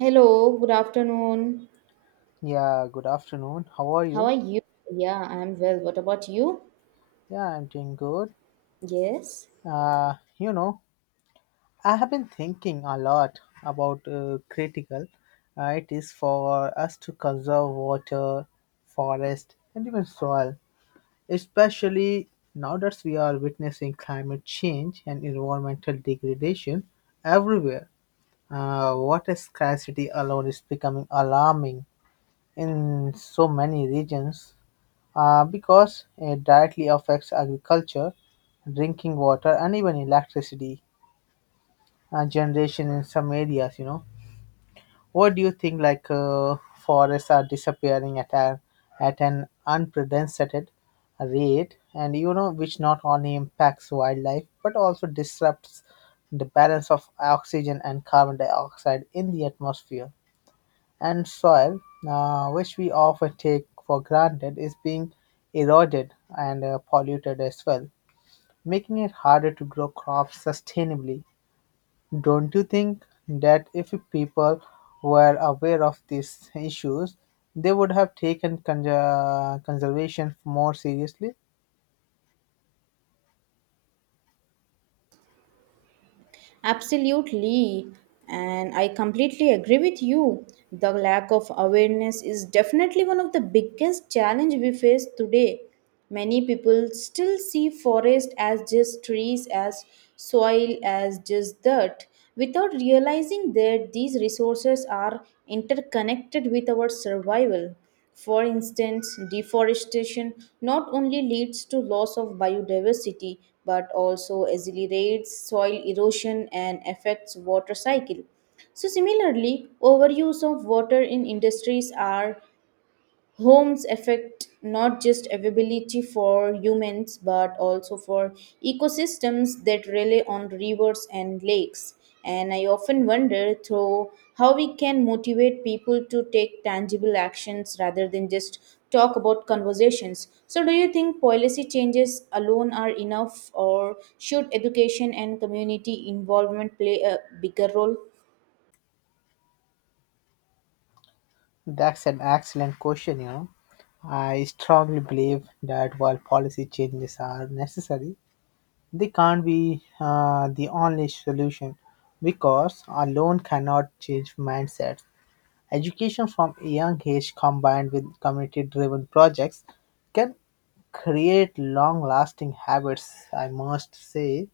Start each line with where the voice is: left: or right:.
right: Hello, good afternoon.
left: Yeah, good afternoon. How are
right: How are
left: you?
right: you? Yeah, I'm well. What about you?
left: Yeah, I'm doing good.
right: Yes,
left: Uh, you know, I have been thinking a lot about critical. It is for us to conserve water, forest, and even soil, especially now that we are witnessing climate change and environmental degradation everywhere. Water scarcity alone is becoming alarming in so many regions because it directly affects agriculture, drinking water, and even electricity generation in some areas. You know, what do you think? Forests are disappearing at an unprecedented rate, and you know, which not only impacts wildlife but also disrupts the balance of oxygen and carbon dioxide in the atmosphere and soil, which we often take for granted, is being eroded and polluted as well, making it harder to grow crops sustainably. Don't you think that if people were aware of these issues, they would have taken conservation more seriously?
right: absolutely. And I completely agree with you. The lack of awareness is definitely one of the biggest challenge we face today. Many people still see forest as just trees, as soil, as just dirt, without realizing that these resources are interconnected with our survival. For instance, deforestation not only leads to loss of biodiversity but also accelerates soil erosion and affects water cycle. So similarly, overuse of water in industries are homes affect not just availability for humans but also for ecosystems that rely on rivers and lakes, and I often wonder through how we can motivate people to take tangible actions rather than just talk about conversations. So, do you think policy changes alone are enough, or should education and community involvement play a bigger role?
left: That's an excellent question, you know. I strongly believe that while policy changes are necessary, they can't be the only solution because alone cannot change mindsets. Education from a young age combined with community driven projects can create long lasting habits, I must say,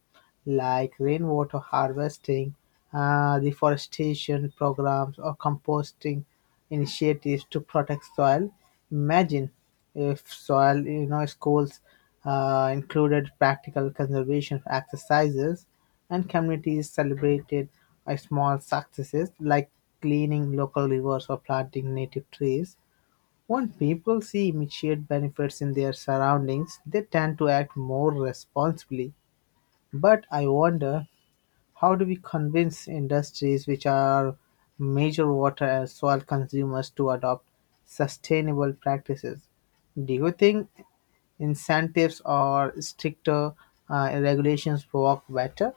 left: like rainwater harvesting, reforestation programs, or composting initiatives to protect soil. Imagine if soil, you know, schools included practical conservation exercises and communities celebrated small successes like cleaning local rivers or planting native trees when people see immediate benefits in their surroundings, they tend to act more responsibly. But I wonder how do we convince industries which are major water and soil consumers to adopt sustainable practices? Do you think incentives or stricter regulations work better?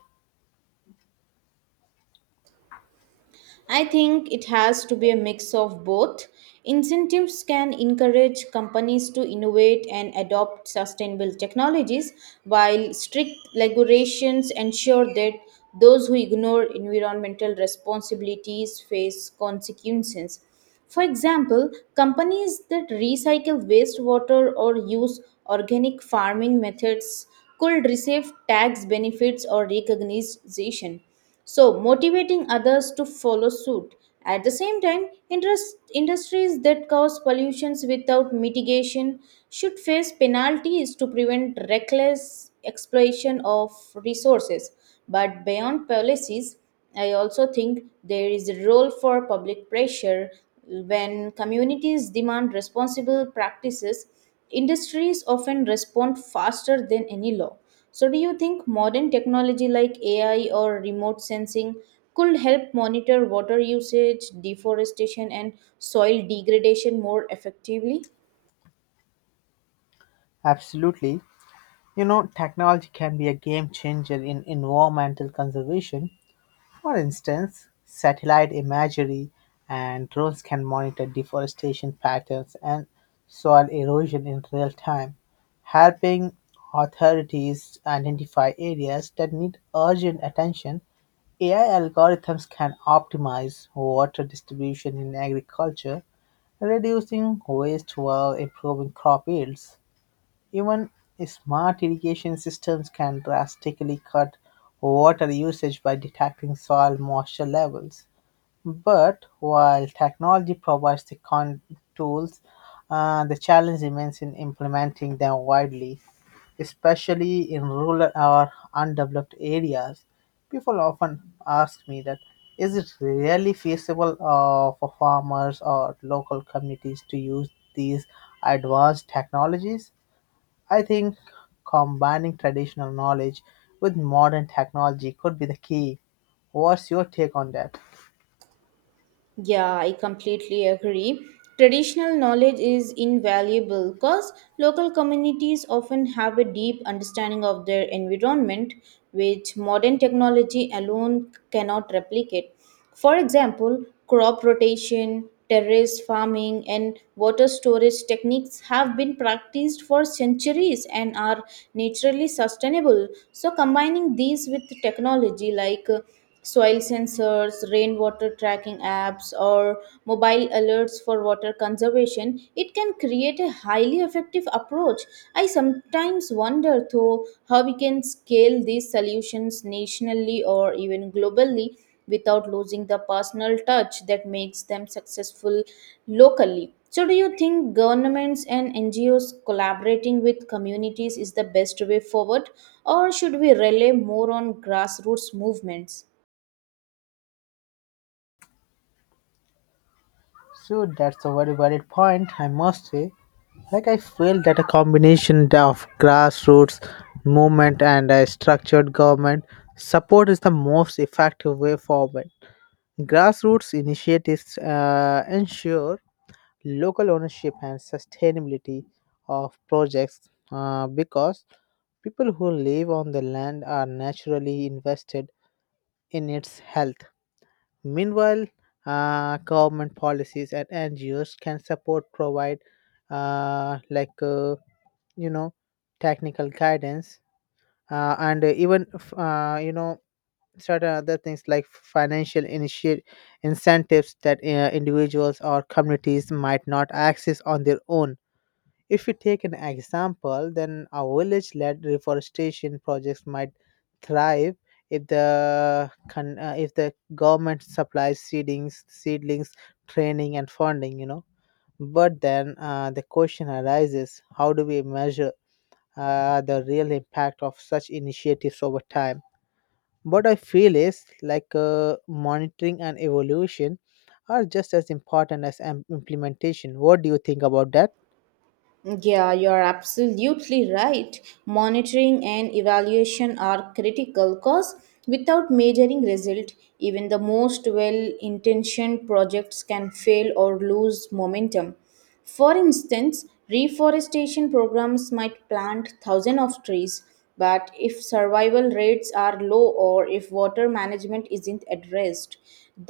right: I think it has to be a mix of both. Incentives can encourage companies to innovate and adopt sustainable technologies, while strict regulations ensure that those who ignore environmental responsibilities face consequences. For example, companies that recycle wastewater or use organic farming methods could receive tax benefits or recognition, so motivating others to follow suit. At the same time, interest, industries that cause pollutions without mitigation should face penalties to prevent reckless exploitation of resources. But beyond policies, I also think there is a role for public pressure when communities demand responsible practices. Industries often respond faster than any law. So, do you think modern technology like AI or remote sensing could help monitor water usage, deforestation, and soil degradation more effectively?
left: Absolutely. You know, technology can be a game changer in environmental conservation. For instance, satellite imagery and drones can monitor deforestation patterns and soil erosion in real time, helping authorities identify areas that need urgent attention. AI algorithms can optimize water distribution in agriculture, reducing waste while improving crop yields. Even smart irrigation systems can drastically cut water usage by detecting soil moisture levels. But while technology provides the tools, the challenge remains in implementing them widely, especially in rural or undeveloped areas. People often ask me that is it really feasible for farmers or local communities to use these advanced technologies. I think combining traditional knowledge with modern technology could be the key. What's your take on that?
right: Yeah, I completely agree. Traditional knowledge is invaluable because local communities often have a deep understanding of their environment, which modern technology alone cannot replicate. For example, crop rotation, terrace farming, and water storage techniques have been practiced for centuries and are naturally sustainable. So, combining these with technology like soil sensors, rainwater tracking apps, or mobile alerts for water conservation, it can create a highly effective approach. I sometimes wonder, though, how we can scale these solutions nationally or even globally without losing the personal touch that makes them successful locally. So, do you think governments and NGOs collaborating with communities is the best way forward, or should we rely more on grassroots movements?
left: So that's a very valid point, I must say. Like I feel that a combination of grassroots movement and a structured government support is the most effective way forward. Grassroots initiatives ensure local ownership and sustainability of projects because people who live on the land are naturally invested in its health. Meanwhile, government policies and NGOs can support, provide uh, like uh, you know technical guidance and even you know certain other things like financial incentives that individuals or communities might not access on their own. If we take an example, then a village led reforestation projects might thrive if if the government supplies seedlings, training, and funding. You know, but then the question arises: how do we measure the real impact of such initiatives over time? What I feel is like monitoring and evolution are just as important as implementation. What do you think about that?
right: Yeah, you're absolutely right. Monitoring and evaluation are critical because without measuring result, even the most well-intentioned projects can fail or lose momentum. For instance, reforestation programs might plant thousands of trees, but if survival rates are low or if water management isn't addressed,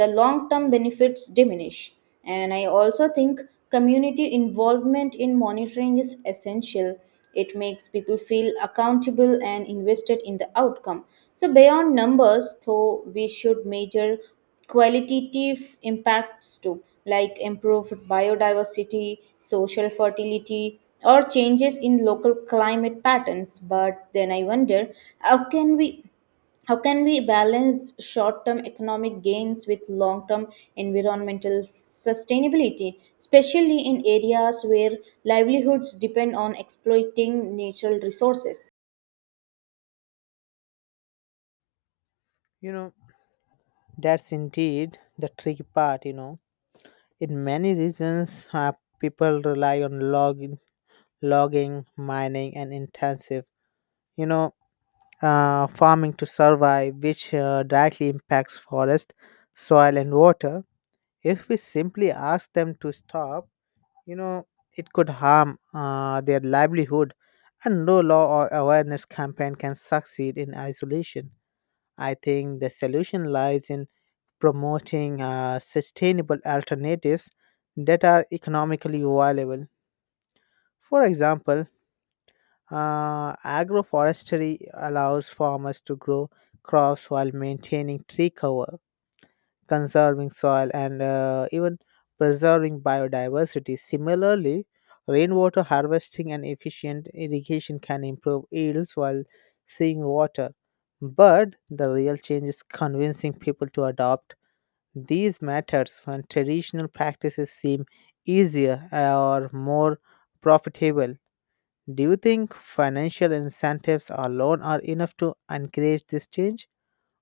right: the long term benefits diminish. And I also think community involvement in monitoring is essential. It makes people feel accountable and invested in the outcome. So, beyond numbers, though, we should measure qualitative impacts too, like improved biodiversity, social fertility, or changes in local climate patterns. But then I wonder, how can we how can we balance short-term economic gains with long-term environmental sustainability, especially in areas where livelihoods depend on exploiting natural resources?
left: You know, that's indeed the tricky part, you know. In many regions, people rely on logging, mining, and intensive, you know, farming to survive, which directly impacts forest, soil, and water. If we simply ask them to stop, you know, it could harm their livelihood, and no law or awareness campaign can succeed in isolation. I think the solution lies in promoting sustainable alternatives that are economically viable. For example, agroforestry allows farmers to grow crops while maintaining tree cover, conserving soil, and even preserving biodiversity. Similarly, rainwater harvesting and efficient irrigation can improve yields while saving water. But the real change is convincing people to adopt these matters when traditional practices seem easier or more profitable. Do you think financial incentives alone are enough to encourage this change?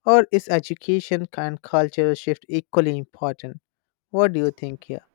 left: Or is education and cultural shift equally important? What do you think here?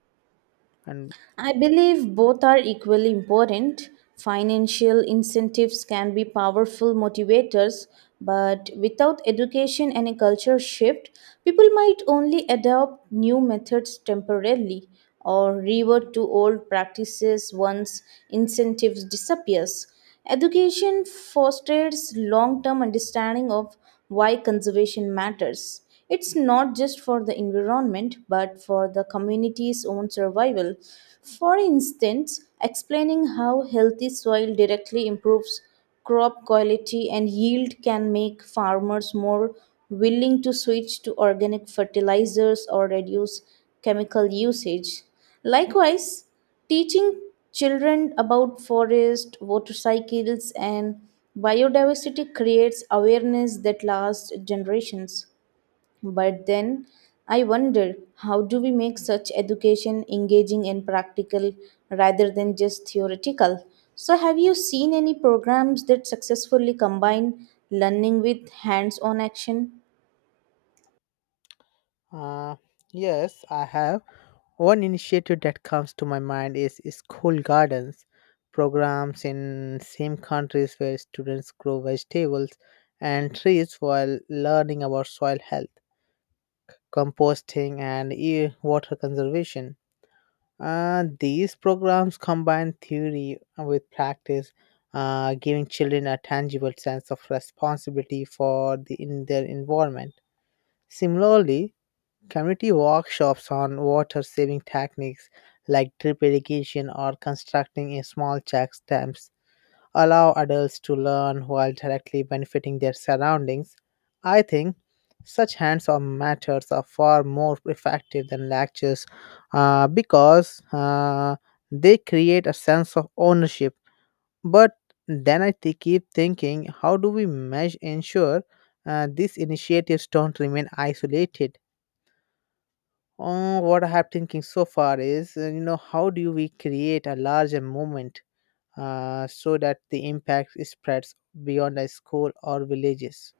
left: And
right: I believe both are equally important. Financial incentives can be powerful motivators, but without education and a culture shift, people might only adopt new methods temporarily or revert to old practices once incentives disappears. Education fosters long term understanding of why conservation matters. It's not just for the environment but for the community's own survival. For instance, explaining how healthy soil directly improves crop quality and yield can make farmers more willing to switch to organic fertilizers or reduce chemical usage. Likewise, teaching children about forest, motorcycles, and biodiversity creates awareness that lasts generations. But then I wonder, how do we make such education engaging and practical rather than just theoretical? So, have you seen any programs that successfully combine learning with hands on action?
left: uh, yes, I have. One initiative that comes to my mind is school gardens, programs in same countries where students grow vegetables and trees while learning about soil health, composting, and water conservation. These programs combine theory with practice, giving children a tangible sense of responsibility for the, in their environment. Similarly, community workshops on water saving techniques like drip irrigation or constructing a small check dams allow adults to learn while directly benefiting their surroundings. I think such hands on methods are far more effective than lectures because they create a sense of ownership. But then keep thinking, how do we measure, ensure these initiatives don't remain isolated? What I have thinking so far is, you know, how do we create a larger movement so that the impact spreads beyond a school or villages?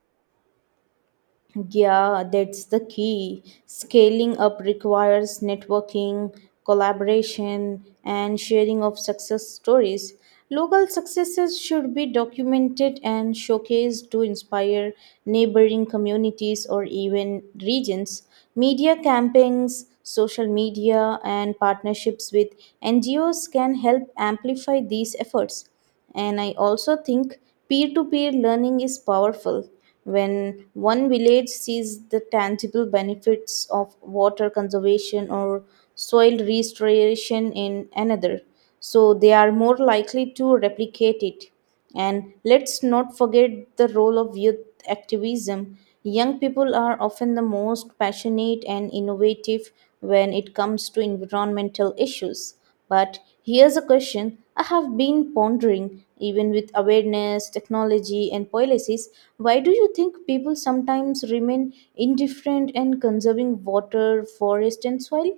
right: Yeah, that's the key. Scaling up requires networking, collaboration, and sharing of success stories. Local successes should be documented and showcased to inspire neighboring communities or even regions. Media campaigns, social media, and partnerships with NGOs can help amplify these efforts. And I also think peer to peer learning is powerful. When one village sees the tangible benefits of water conservation or soil restoration in another, so they are more likely to replicate it. And let's not forget the role of youth activism. Young people are often the most passionate and innovative when it comes to environmental issues. But here's a question I have been pondering, even with awareness, technology, and policies. Why do you think people sometimes remain indifferent and conserving water, forest, and soil?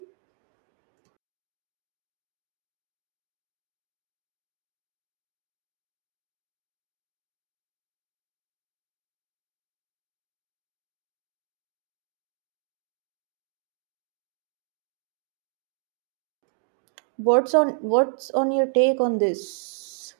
right: What's on your take on this?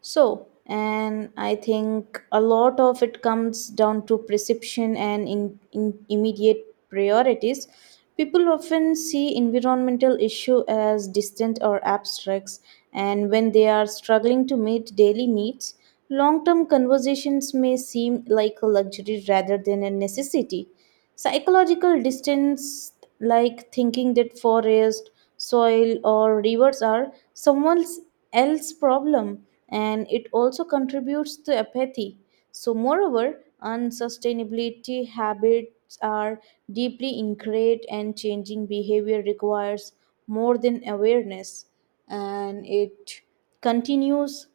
right: So, and I think a lot of it comes down to perception and in immediate priorities. People often see environmental issue as distant or abstracts, and when they are struggling to meet daily needs, long-term conversations may seem like a luxury rather than a necessity. Psychological distance, like thinking that forest, soil, or rivers are someone else's problem, and it also contributes to apathy. So, moreover, unsustainability habits are deeply ingrained, and changing behavior requires more than awareness, and it continues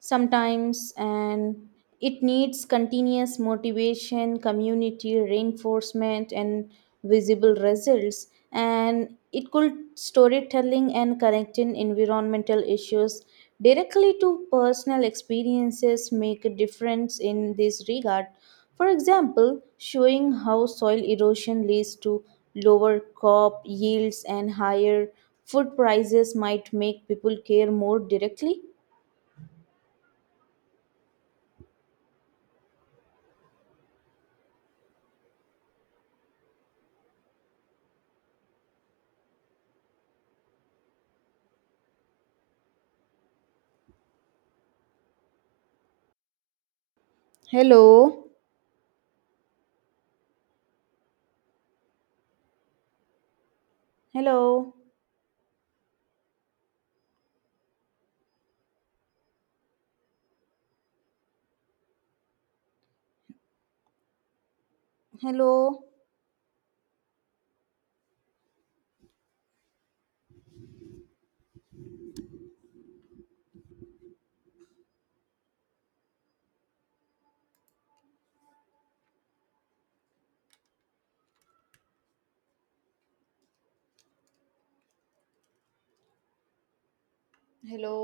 right: sometimes, and it needs continuous motivation, community reinforcement, and visible results. And it could storytelling and connecting environmental issues directly to personal experiences make a difference in this regard. For example, showing how soil erosion leads to lower crop yields and higher food prices might make people care more directly. Hello. Hello. Hello, hello.